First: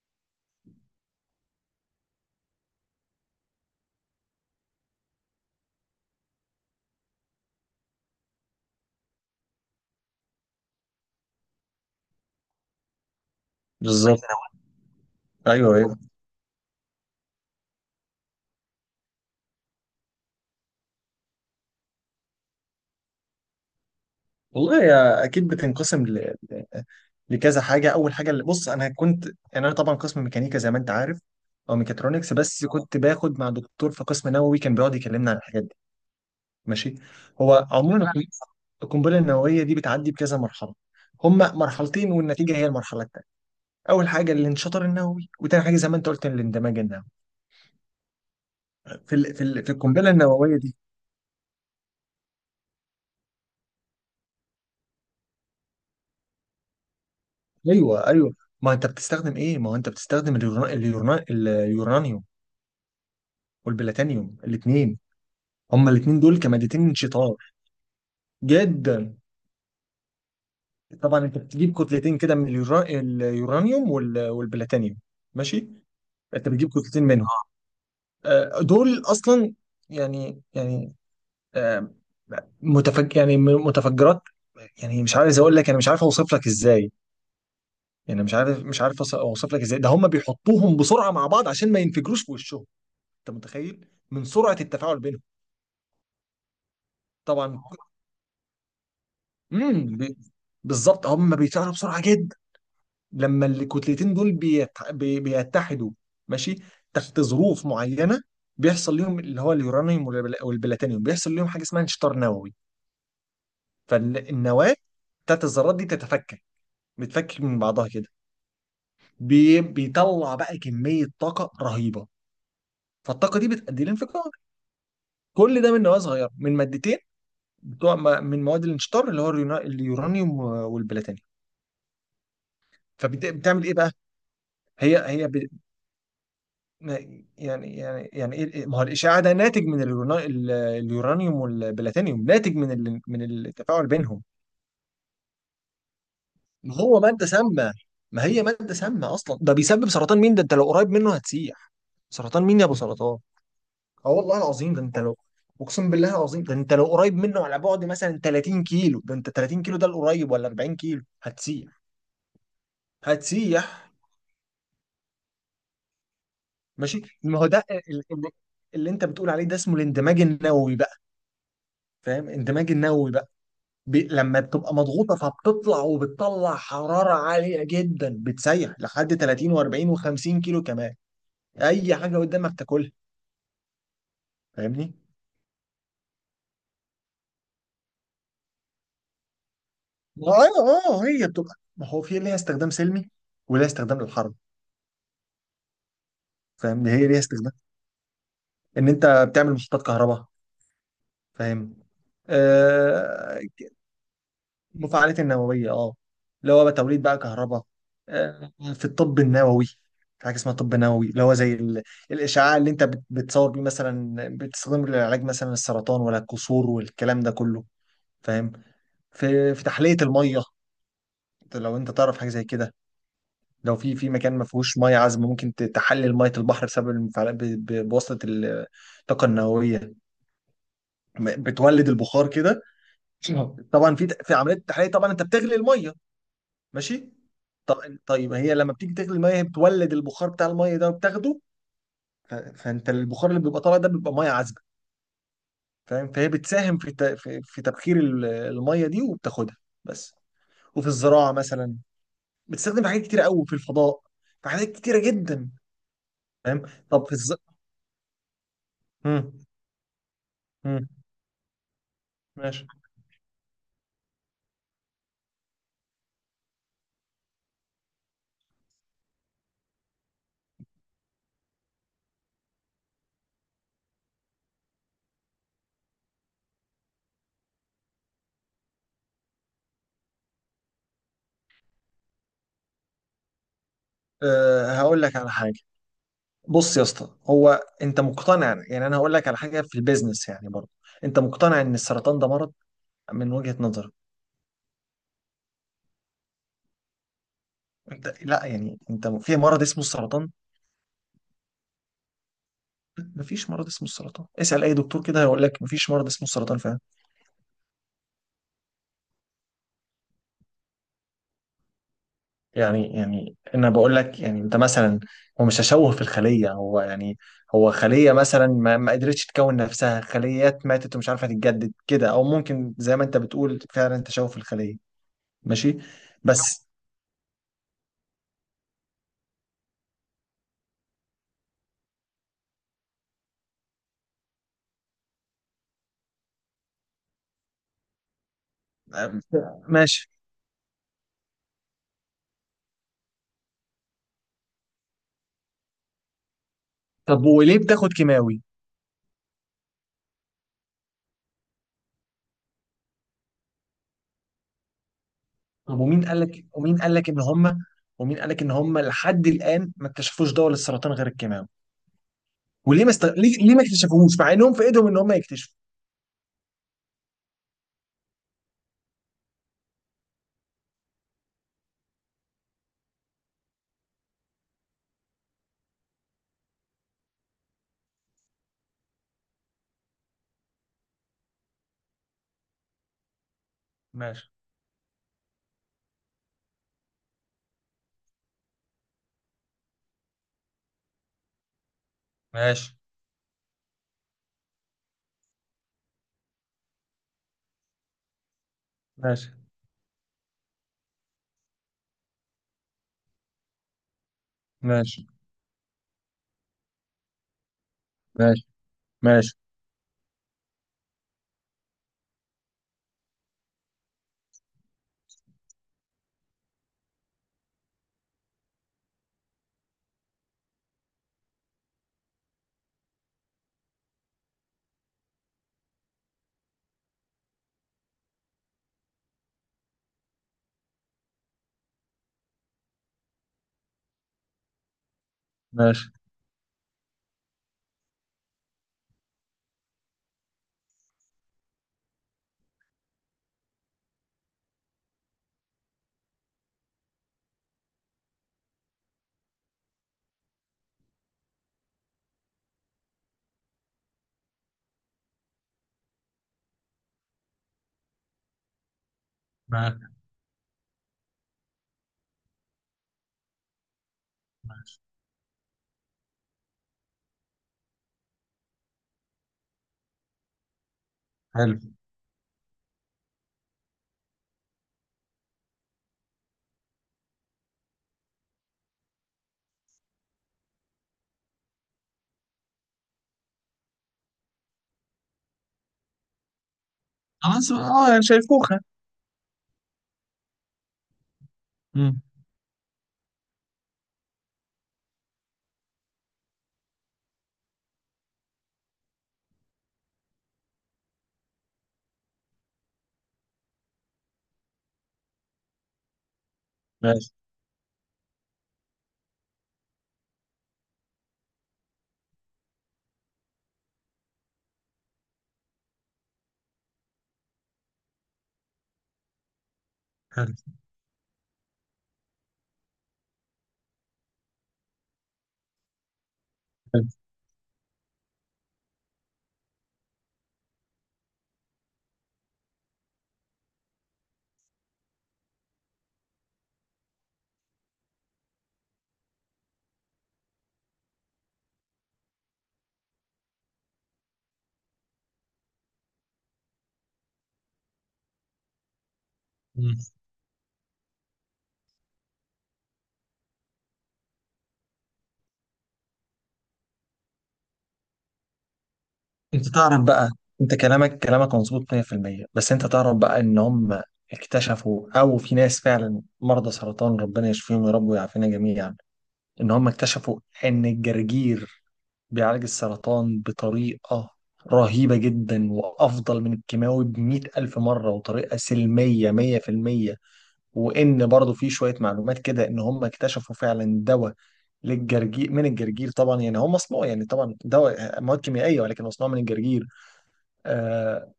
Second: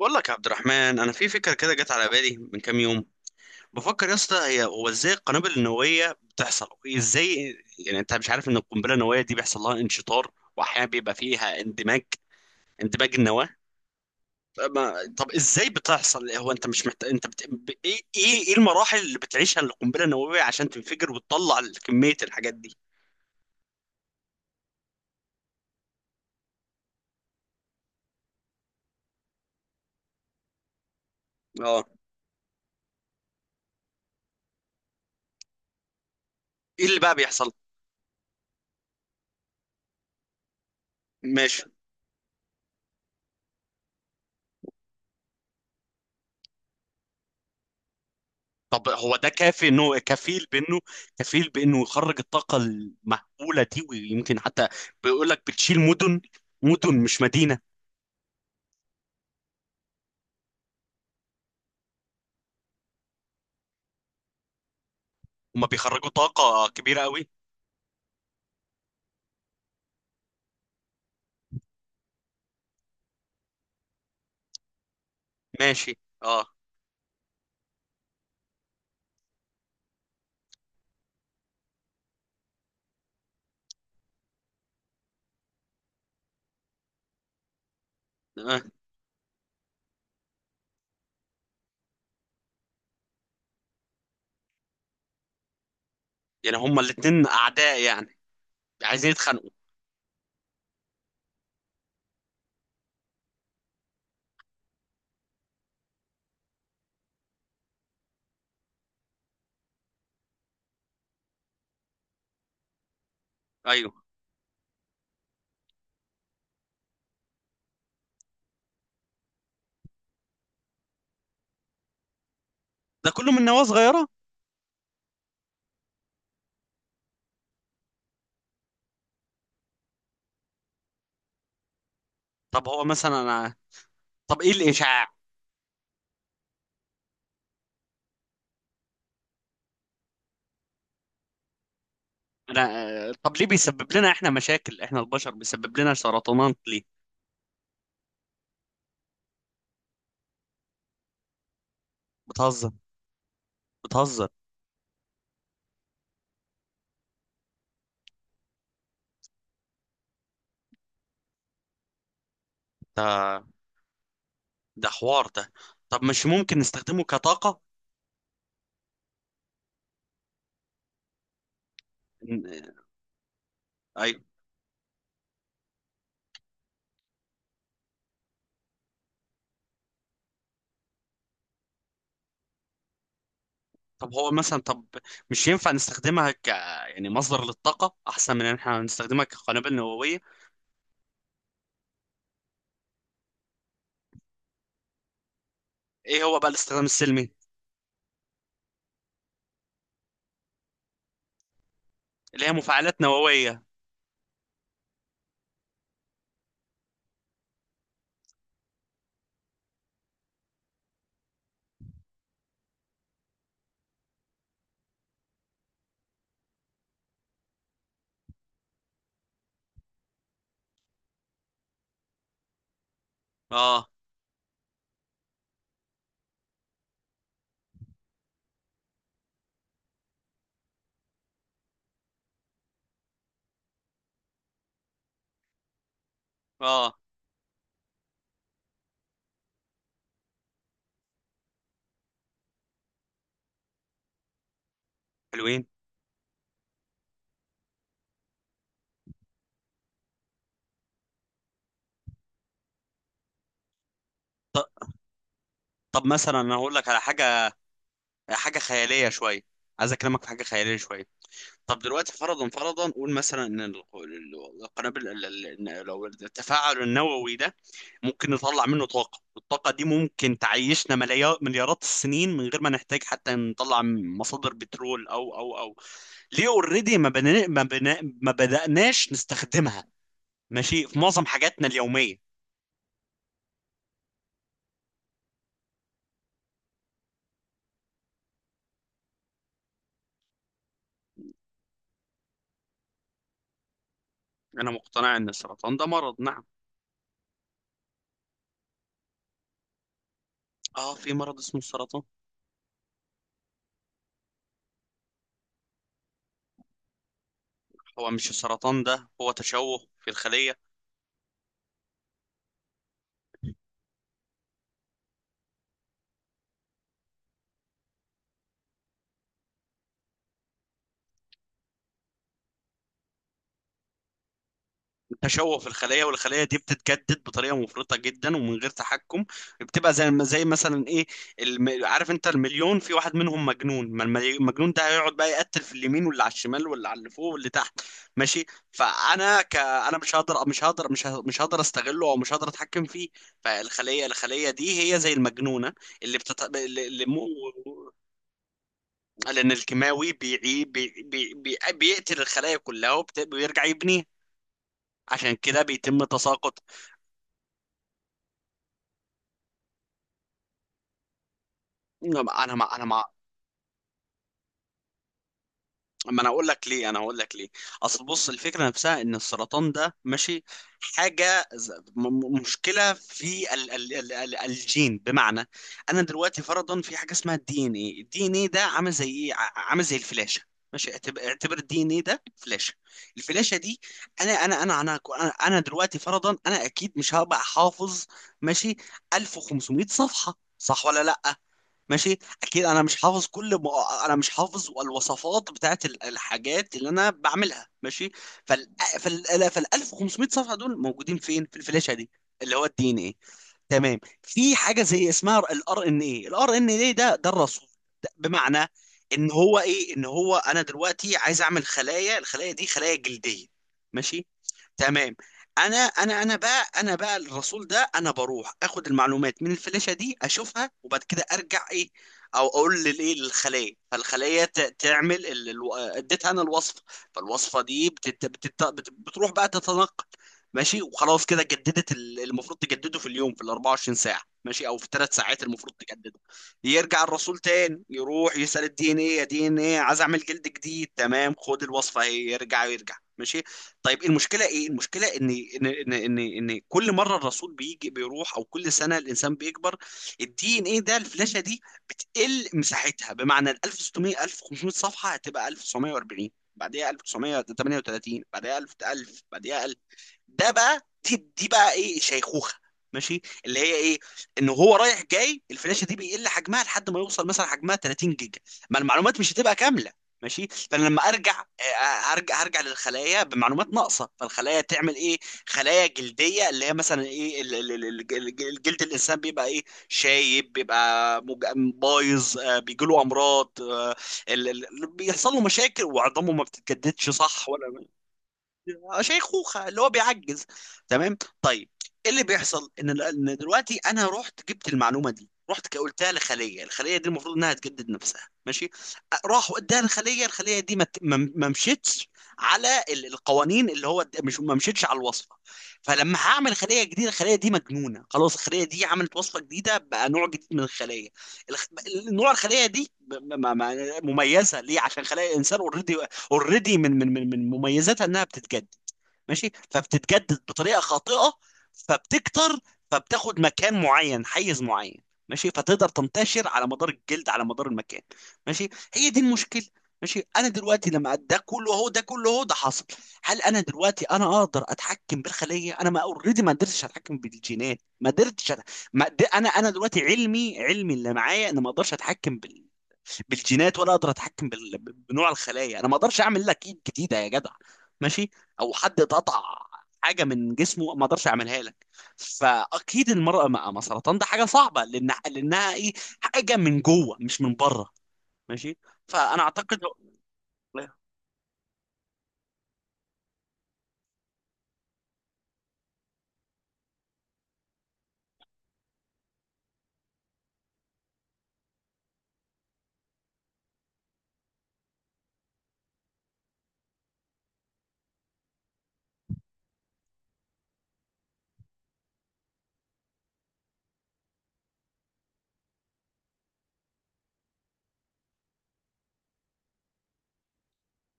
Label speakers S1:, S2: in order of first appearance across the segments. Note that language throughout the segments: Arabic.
S1: بقول لك يا عبد الرحمن، انا في فكره كده جت على بالي من كام يوم. بفكر يا اسطى، هي هو ازاي القنابل النوويه بتحصل؟ ازاي؟ يعني انت مش عارف ان القنبله النوويه دي بيحصل لها انشطار، واحيانا بيبقى فيها اندماج، اندماج النواه.
S2: بالظبط.
S1: طب ما- طب ازاي
S2: ايوه ايوه،
S1: بتحصل؟ هو انت مش محتاج انت ايه ايه إيه المراحل اللي بتعيشها القنبله النوويه عشان تنفجر وتطلع كميه الحاجات دي؟
S2: والله هي اكيد بتنقسم لكذا حاجه. اول حاجه اللي بص انا كنت، يعني انا طبعا قسم ميكانيكا زي ما انت عارف او
S1: اه.
S2: ميكاترونكس، بس كنت باخد مع دكتور في قسم نووي كان بيقعد يكلمنا عن الحاجات دي.
S1: ايه
S2: ماشي.
S1: اللي بقى بيحصل؟
S2: هو عموما القنبلة النوويه دي بتعدي بكذا مرحله. هما
S1: ماشي.
S2: مرحلتين، والنتيجه هي المرحله الثانيه. اول حاجه الانشطار النووي، وتاني حاجه زي ما انت قلت الاندماج النووي
S1: طب
S2: في
S1: هو ده
S2: ال... في ال...
S1: كافي
S2: في
S1: انه
S2: القنبله
S1: كفيل
S2: النوويه دي.
S1: بانه يخرج الطاقة المهولة دي؟ ويمكن حتى بيقول لك بتشيل مدن، مدن مش مدينة.
S2: ايوه ايوه. ما انت بتستخدم ايه؟ ما هو انت بتستخدم اليورانيوم والبلاتينيوم الاثنين.
S1: هما
S2: هما
S1: بيخرجوا
S2: الاثنين دول
S1: طاقة
S2: كمادتين
S1: كبيرة قوي.
S2: شطار جدا. طبعا انت بتجيب كتلتين كده من اليورانيوم والبلاتينيوم. ماشي.
S1: ماشي اه.
S2: انت بتجيب كتلتين منهم. اه. دول اصلا، يعني آه، متفجرات. يعني مش عايز اقول لك، انا مش عارف اوصف لك ازاي، يعني مش عارف
S1: آه.
S2: مش عارف أوص- اوصف لك ازاي. ده هم بيحطوهم بسرعه مع بعض عشان ما ينفجروش في وشهم. انت متخيل من سرعه التفاعل بينهم.
S1: يعني هما الاتنين
S2: طبعا.
S1: اعداء يعني، عايزين يتخانقوا.
S2: امم بالظبط. هم بيتفاعلوا بسرعه جدا. لما الكتلتين دول بيتحدوا، ماشي، تحت ظروف معينه بيحصل ليهم، اللي هو اليورانيوم والبلاتينيوم بيحصل ليهم حاجه اسمها انشطار نووي.
S1: ايوه.
S2: فالنواه بتاعت الذرات دي تتفكك، بتفكك من بعضها كده. بيطلع بقى كميه طاقه رهيبه.
S1: ده كله
S2: فالطاقه
S1: من
S2: دي
S1: نواة
S2: بتؤدي
S1: صغيرة؟
S2: لانفجار. كل ده من نواه صغيره، من مادتين بتوع من مواد الانشطار اللي هو اليورانيوم والبلاتينيوم.
S1: طب هو مثلا انا،
S2: فبتعمل ايه بقى؟
S1: طب ايه
S2: هي
S1: الاشعاع؟
S2: هي ما هو الاشعاع ده ناتج من اليورانيوم والبلاتينيوم، ناتج
S1: انا،
S2: من
S1: آه،
S2: من
S1: طب ليه
S2: التفاعل
S1: بيسبب لنا
S2: بينهم.
S1: احنا مشاكل؟ احنا البشر بيسبب لنا سرطانات
S2: ما
S1: ليه؟
S2: هو ماده سامه، ما هي ماده سامه اصلا. ده بيسبب سرطان مين؟ ده انت لو قريب منه هتسيح. سرطان مين يا
S1: بتهزر،
S2: ابو سرطان؟ اه
S1: بتهزر.
S2: والله العظيم، ده انت لو، اقسم بالله العظيم ده انت لو قريب منه على بعد مثلا 30 كيلو، ده انت 30 كيلو ده القريب ولا 40 كيلو، هتسيح.
S1: ده
S2: هتسيح.
S1: ده حوار ده. طب مش ممكن
S2: ماشي.
S1: نستخدمه
S2: ما هو
S1: كطاقة؟
S2: اللي انت بتقول عليه ده اسمه الاندماج النووي بقى. فاهم؟ اندماج النووي بقى.
S1: ايوه.
S2: لما بتبقى مضغوطه فبتطلع، وبتطلع حراره عاليه جدا، بتسيح لحد 30 و40 و50 كيلو كمان، اي حاجه قدامك تاكلها.
S1: طب هو مثلا، طب
S2: فاهمني؟
S1: مش ينفع نستخدمها ك، يعني مصدر للطاقة أحسن من إن إحنا نستخدمها كقنابل نووية.
S2: اه اه. هي بتبقى، ما هو في ليها استخدام سلمي وليها استخدام للحرب.
S1: إيه هو بقى الاستخدام
S2: فاهم، هي ليها
S1: السلمي؟
S2: استخدام ان انت بتعمل محطات كهرباء. فاهم.
S1: اللي هي مفاعلات
S2: آه،
S1: نووية.
S2: مفاعلات النووية اه، اللي هو بقى توليد بقى كهرباء. في الطب النووي، في حاجة اسمها طب نووي، اللي هو زي الإشعاع اللي أنت بتصور بيه مثلا، بتستخدمه للعلاج مثلا السرطان ولا الكسور والكلام ده كله. فاهم. في تحلية المية. أنت لو أنت تعرف حاجة زي كده. لو
S1: آه.
S2: في مكان ما فيهوش مية عذبة، ممكن تحلل مية البحر بسبب المفاعلات، بواسطة الطاقة النووية. بتولد البخار كده. طبعا في عملية التحلية طبعا أنت بتغلي المية.
S1: آه.
S2: ماشي. طب طيب، ما هي لما بتيجي تغلي الميه، هي بتولد البخار بتاع الميه ده وبتاخده. فانت البخار اللي بيبقى طالع ده بيبقى ميه عذبه.
S1: حلوين.
S2: فاهم. فهي بتساهم في تبخير الميه دي وبتاخدها. بس. وفي الزراعه مثلا، بتستخدم في حاجات كتير قوي، في الفضاء، في
S1: ط-
S2: حاجات كتيره جدا.
S1: طب مثلا أنا
S2: فاهم.
S1: هقول لك على
S2: طب
S1: حاجة، حاجة خيالية
S2: مم.
S1: شوية. عايز أكلمك في حاجة خيالية
S2: مم.
S1: شوية. طب دلوقتي فرضا،
S2: ماشي.
S1: فرضا، قول مثلا إن القنابل إن لو التفاعل النووي ده ممكن نطلع منه طاقة، والطاقة دي ممكن تعيشنا مليار مليارات السنين من غير ما نحتاج حتى نطلع مصادر بترول أو. ليه اوريدي ما بدأناش نستخدمها؟ ماشي في معظم حاجاتنا اليومية.
S2: أه هقول لك على حاجه. بص يا اسطى، هو انت مقتنع؟ يعني انا هقول لك على حاجه في البيزنس يعني برضه. انت مقتنع ان السرطان ده مرض، من وجهه نظرك؟
S1: أنا مقتنع إن السرطان ده مرض، نعم.
S2: انت لا، يعني انت في مرض اسمه السرطان.
S1: آه في مرض اسمه السرطان.
S2: مفيش مرض اسمه السرطان، اسأل اي دكتور كده هيقول لك مفيش مرض اسمه السرطان فعلا.
S1: هو مش السرطان ده هو تشوه في الخلية؟
S2: يعني انا بقول لك، يعني انت مثلا، هو مش تشوه في الخلية، هو يعني، هو خلية مثلا ما، ما قدرتش تكون نفسها، خليات ماتت ومش عارفة تتجدد كده، او ممكن زي ما انت بتقول فعلا تشوه في الخلية.
S1: تشوه في
S2: ماشي
S1: الخلايا، والخلايا دي
S2: بس.
S1: بتتجدد بطريقه مفرطه جدا ومن غير تحكم. بتبقى زي، زي مثلا ايه، عارف انت المليون في واحد منهم مجنون؟ ما المجنون ده هيقعد بقى يقتل في اليمين واللي على الشمال واللي على اللي فوق واللي تحت. ماشي.
S2: أم،
S1: انا
S2: ماشي.
S1: مش هقدر استغله، او مش هقدر اتحكم فيه. فالخليه، الخليه دي هي زي المجنونه، اللي بتت... اللي... اللي
S2: طب
S1: مو...
S2: وليه بتاخد كيماوي؟
S1: لان الكيماوي بيعي... بي... بي... بي... بيقتل الخلايا كلها، ويرجع يبنيها. عشان كده
S2: طب
S1: بيتم تساقط.
S2: ومين قال لك ان هم، ومين قال لك ان هم لحد الان ما اكتشفوش دواء للسرطان غير الكيماوي؟
S1: انا ما انا
S2: وليه ما
S1: ما
S2: است... ليه... ليه ما اكتشفوهوش مع انهم في ايدهم ان هم يكتشفوا؟
S1: ما انا اقول لك ليه، انا هقول لك ليه. اصل بص، الفكره نفسها ان السرطان ده، ماشي، حاجه مشكله في ال الجين. بمعنى انا دلوقتي فرضا في حاجه اسمها الدي ان ايه. الدي ان ايه ده عامل زي ايه، عامل زي الفلاشه. ماشي، اعتبر الدي ان ايه ده فلاشه. الفلاشه دي،
S2: ماشي.
S1: انا انا انا انا انا دلوقتي فرضا انا اكيد مش هبقى حافظ، ماشي، 1500 صفحه، صح ولا لا؟ ماشي. اكيد
S2: ماشي.
S1: انا مش حافظ انا مش حافظ الوصفات بتاعت الحاجات اللي انا بعملها. ماشي، فال
S2: ماشي.
S1: فال 1500 صفحه دول موجودين فين؟ في الفلاشه دي اللي هو الدي ان ايه. تمام. في حاجه
S2: ماشي.
S1: زي اسمها الار ان ايه. الار ان ايه ده الرسول. ده
S2: ماشي.
S1: بمعنى ان
S2: ماشي.
S1: هو ايه، ان هو انا دلوقتي عايز اعمل خلايا، الخلايا دي خلايا جلديه، ماشي، تمام. انا بقى الرسول ده، انا بروح اخد المعلومات من الفلاشة دي، اشوفها، وبعد كده ارجع ايه، او اقول للايه، للخلية، فالخلية تعمل اديتها انا الوصفة. فالوصفة دي بتروح بقى تتنقل. ماشي، وخلاص كده جددت، المفروض تجدده في اليوم في ال 24 ساعة، ماشي، او في الثلاث ساعات المفروض
S2: ماشي.
S1: تجدده. يرجع الرسول تاني، يروح يسأل الدي ان ايه: يا دي ان ايه، عايز اعمل جلد جديد. تمام، خد الوصفة اهي، يرجع يرجع. ماشي. طيب المشكله ايه؟ المشكله ان ان إن كل مره الرسول بيجي بيروح، او كل سنه الانسان بيكبر، الدي ان ايه ده، الفلاشه دي، بتقل مساحتها. بمعنى ال 1600، 1500 صفحه هتبقى 1940، بعديها 1938، بعديها 1000، 1000 بعديها.
S2: ماشي.
S1: ده بقى دي بقى ايه، شيخوخه. ماشي. اللي هي ايه، ان هو
S2: ماشي.
S1: رايح جاي الفلاشه دي بيقل حجمها لحد ما يوصل مثلا حجمها 30 جيجا. ما المعلومات مش هتبقى كامله. ماشي. فانا لما ارجع،
S2: حلو.
S1: آه، هرجع هرجع للخلايا بمعلومات ناقصه. فالخلايا تعمل ايه، خلايا جلديه اللي هي مثلا ايه الجلد، الانسان بيبقى ايه، شايب، بيبقى بايظ، آه، بيجيله امراض، آه، بيحصل له مشاكل وعظامه ما بتتجددش، صح
S2: خلاص
S1: ولا؟
S2: اه، يعني شايفوها.
S1: شيخوخه، اللي هو بيعجز. تمام، طيب
S2: مم.
S1: ايه اللي بيحصل، ان إن دلوقتي انا رحت جبت المعلومه دي، رحت قلتها لخليه، الخليه دي المفروض انها تجدد نفسها، ماشي، راحوا اداها لخليه، الخليه دي ما ت- ما ما مشيتش على القوانين اللي هو مش ما مشيتش على الوصفه. فلما هعمل خليه جديده،
S2: ماشي.
S1: الخليه دي مجنونه خلاص، الخليه دي عملت وصفه جديده بقى، نوع جديد من الخليه. الخ... نوع الخليه دي مميزه ليه، عشان خلايا الانسان اوريدي، اوريدي من مميزاتها انها بتتجدد، ماشي،
S2: حلو.
S1: فبتتجدد بطريقه خاطئه، فبتكتر، فبتاخد مكان معين، حيز معين، ماشي، فتقدر تنتشر على مدار
S2: حلو.
S1: الجلد، على مدار المكان. ماشي، هي دي المشكله. ماشي، انا دلوقتي لما ده كله اهو، ده كله اهو، ده حصل، هل انا دلوقتي انا اقدر اتحكم بالخليه؟ انا ما اوريدي ما قدرتش اتحكم بالجينات، ما قدرتش أت- ما قد- انا دلوقتي علمي اللي معايا، انا ما اقدرش اتحكم بال، بالجينات، ولا اقدر اتحكم بنوع الخلايا. انا ما اقدرش اعمل لك ايد جديده يا جدع، ماشي، او حد اتقطع
S2: مم.
S1: حاجه من جسمه ما اقدرش اعملها لك. فاكيد المراه مع سرطان ده حاجه صعبه، لان لانها ايه، حاجه من جوه مش من بره. ماشي، فانا
S2: انت
S1: اعتقد،
S2: تعرف بقى، انت كلامك مظبوط 100%، بس انت تعرف بقى ان هم اكتشفوا، او في ناس فعلا مرضى سرطان، ربنا يشفيهم يا رب ويعافينا جميعا، ان هم اكتشفوا ان الجرجير بيعالج السرطان بطريقة رهيبة جدا، وأفضل من الكيماوي بـ100000 مرة، وطريقة سلمية 100%. وإن برضو في شوية معلومات كده إن هم اكتشفوا فعلا دواء للجرجير، من الجرجير طبعا، يعني هو مصنوع، يعني طبعا دواء مواد كيميائية، ولكن مصنوع من الجرجير. آه،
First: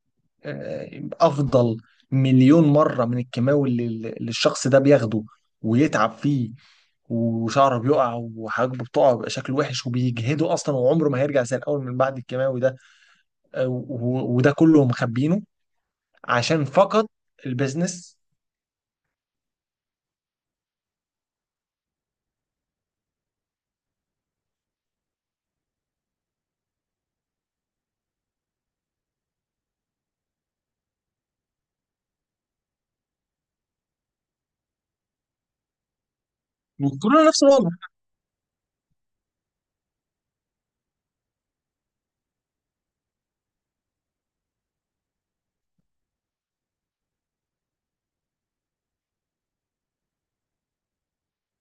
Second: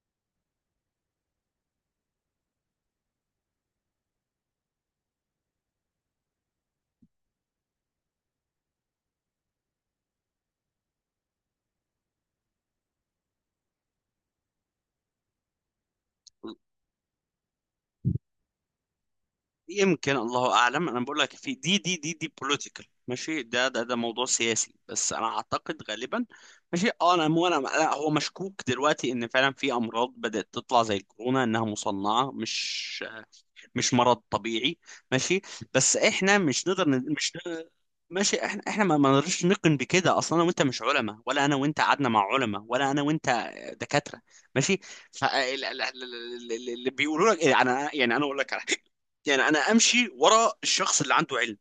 S2: أفضل 1000000 مرة من الكيماوي اللي الشخص ده بياخده، ويتعب فيه، وشعره بيقع وحاجبه بتقع، وبيبقى شكله وحش وبيجهده اصلا، وعمره ما هيرجع زي الاول من بعد الكيماوي ده. وده كله مخبينه عشان فقط البيزنس.
S1: يمكن الله اعلم، انا بقول لك في دي بوليتيكال، ماشي، ده موضوع سياسي، بس انا اعتقد غالبا. ماشي اه. انا مو انا لا، هو مشكوك دلوقتي ان فعلا في امراض بدات تطلع زي الكورونا انها مصنعه، مش مش مرض طبيعي. ماشي، بس احنا مش نقدر ن-
S2: وكلنا
S1: مش
S2: نفس
S1: ن-
S2: الوضع.
S1: ماشي، احنا ما نقدرش نقن بكده. اصلا انا وانت مش علماء، ولا انا وانت قعدنا مع علماء، ولا انا وانت دكاتره. ماشي. فاللي بيقولوا لك، يعني انا اقول لك على حاجه، يعني انا امشي ورا الشخص اللي عنده علم.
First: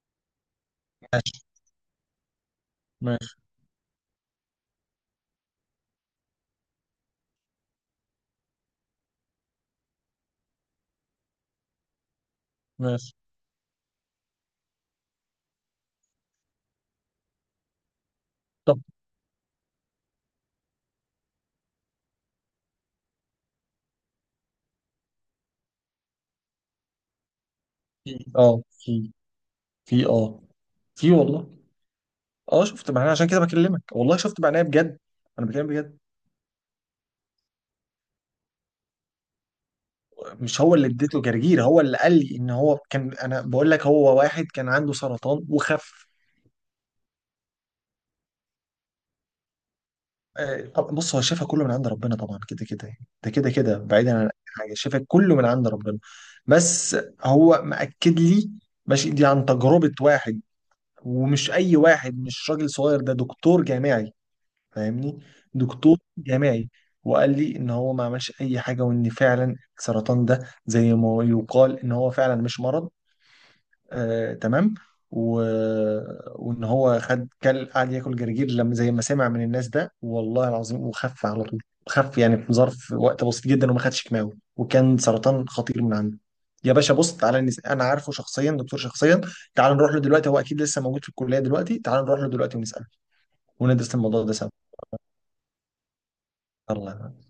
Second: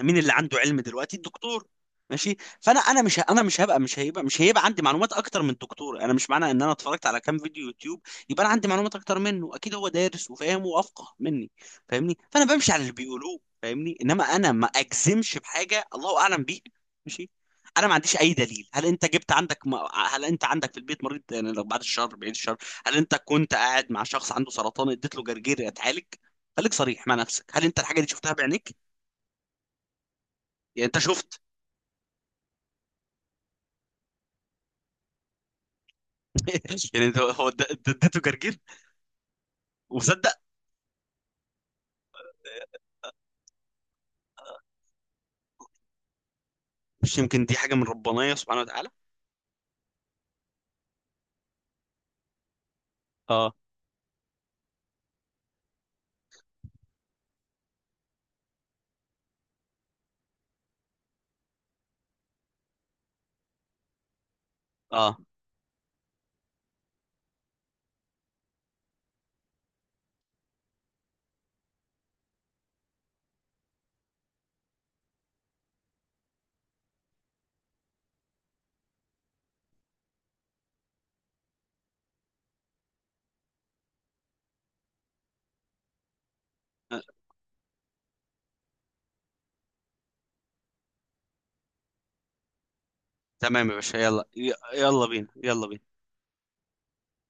S1: مين اللي عنده علم دلوقتي؟
S2: ماشي.
S1: الدكتور. ماشي. فانا انا مش ه-
S2: ماشي.
S1: انا مش هيبقى عندي معلومات اكتر من الدكتور. انا مش معنى ان انا اتفرجت على كام فيديو يوتيوب يبقى انا عندي معلومات اكتر منه. اكيد هو دارس وفاهم وافقه مني، فاهمني؟ فانا بمشي على اللي
S2: ماشي.
S1: بيقولوه، فاهمني؟ انما انا ما اجزمش بحاجه الله اعلم بيها. ماشي. انا ما عنديش اي دليل.
S2: طب
S1: هل انت جبت عندك هل انت عندك في البيت مريض يعني، لو بعد الشر، بعيد الشر؟ هل انت كنت قاعد مع شخص عنده سرطان اديت له جرجير يتعالج؟ خليك صريح مع نفسك، هل انت الحاجه دي
S2: في
S1: شفتها
S2: اه
S1: بعينيك؟
S2: في في اه
S1: يعني انت
S2: في،
S1: شفت؟
S2: والله اه، شفت معناه، عشان كده بكلمك والله، شفت معناه بجد، انا بكلم بجد.
S1: يعني ده هو اديته جرجير وصدق؟
S2: مش هو اللي اديته جرجير، هو اللي قال لي ان هو كان، انا بقول لك، هو واحد كان عنده سرطان وخف.
S1: مش يمكن دي حاجة من ربنا سبحانه وتعالى؟
S2: آه، طب بص، هو الشفاء كله من عند ربنا طبعا كده كده يعني. ده كده
S1: اه
S2: كده بعيدا عن اي حاجه، الشفاء كله من عند ربنا، بس هو مأكد لي ماشي دي عن تجربه واحد. ومش اي واحد، مش راجل صغير، ده دكتور جامعي،
S1: اه،
S2: فاهمني، دكتور جامعي. وقال لي ان هو ما عملش اي حاجه، وان فعلا السرطان ده زي ما يقال ان هو فعلا مش مرض. آه تمام. و... وان هو خد، كل قعد ياكل جرجير لما زي ما سمع من الناس ده، والله العظيم وخف على طول. خف يعني في ظرف وقت بسيط جدا، وما خدش كيماوي، وكان سرطان خطير من عنده. يا باشا
S1: آه،
S2: بص تعالى، انا عارفه شخصيا دكتور شخصيا، تعال نروح له دلوقتي، هو اكيد لسه موجود في الكليه دلوقتي، تعال نروح له دلوقتي ونساله،
S1: تمام يا
S2: وندرس
S1: باشا،
S2: الموضوع
S1: يلا
S2: ده سوا.
S1: يلا بينا، يلا بينا.
S2: يلا.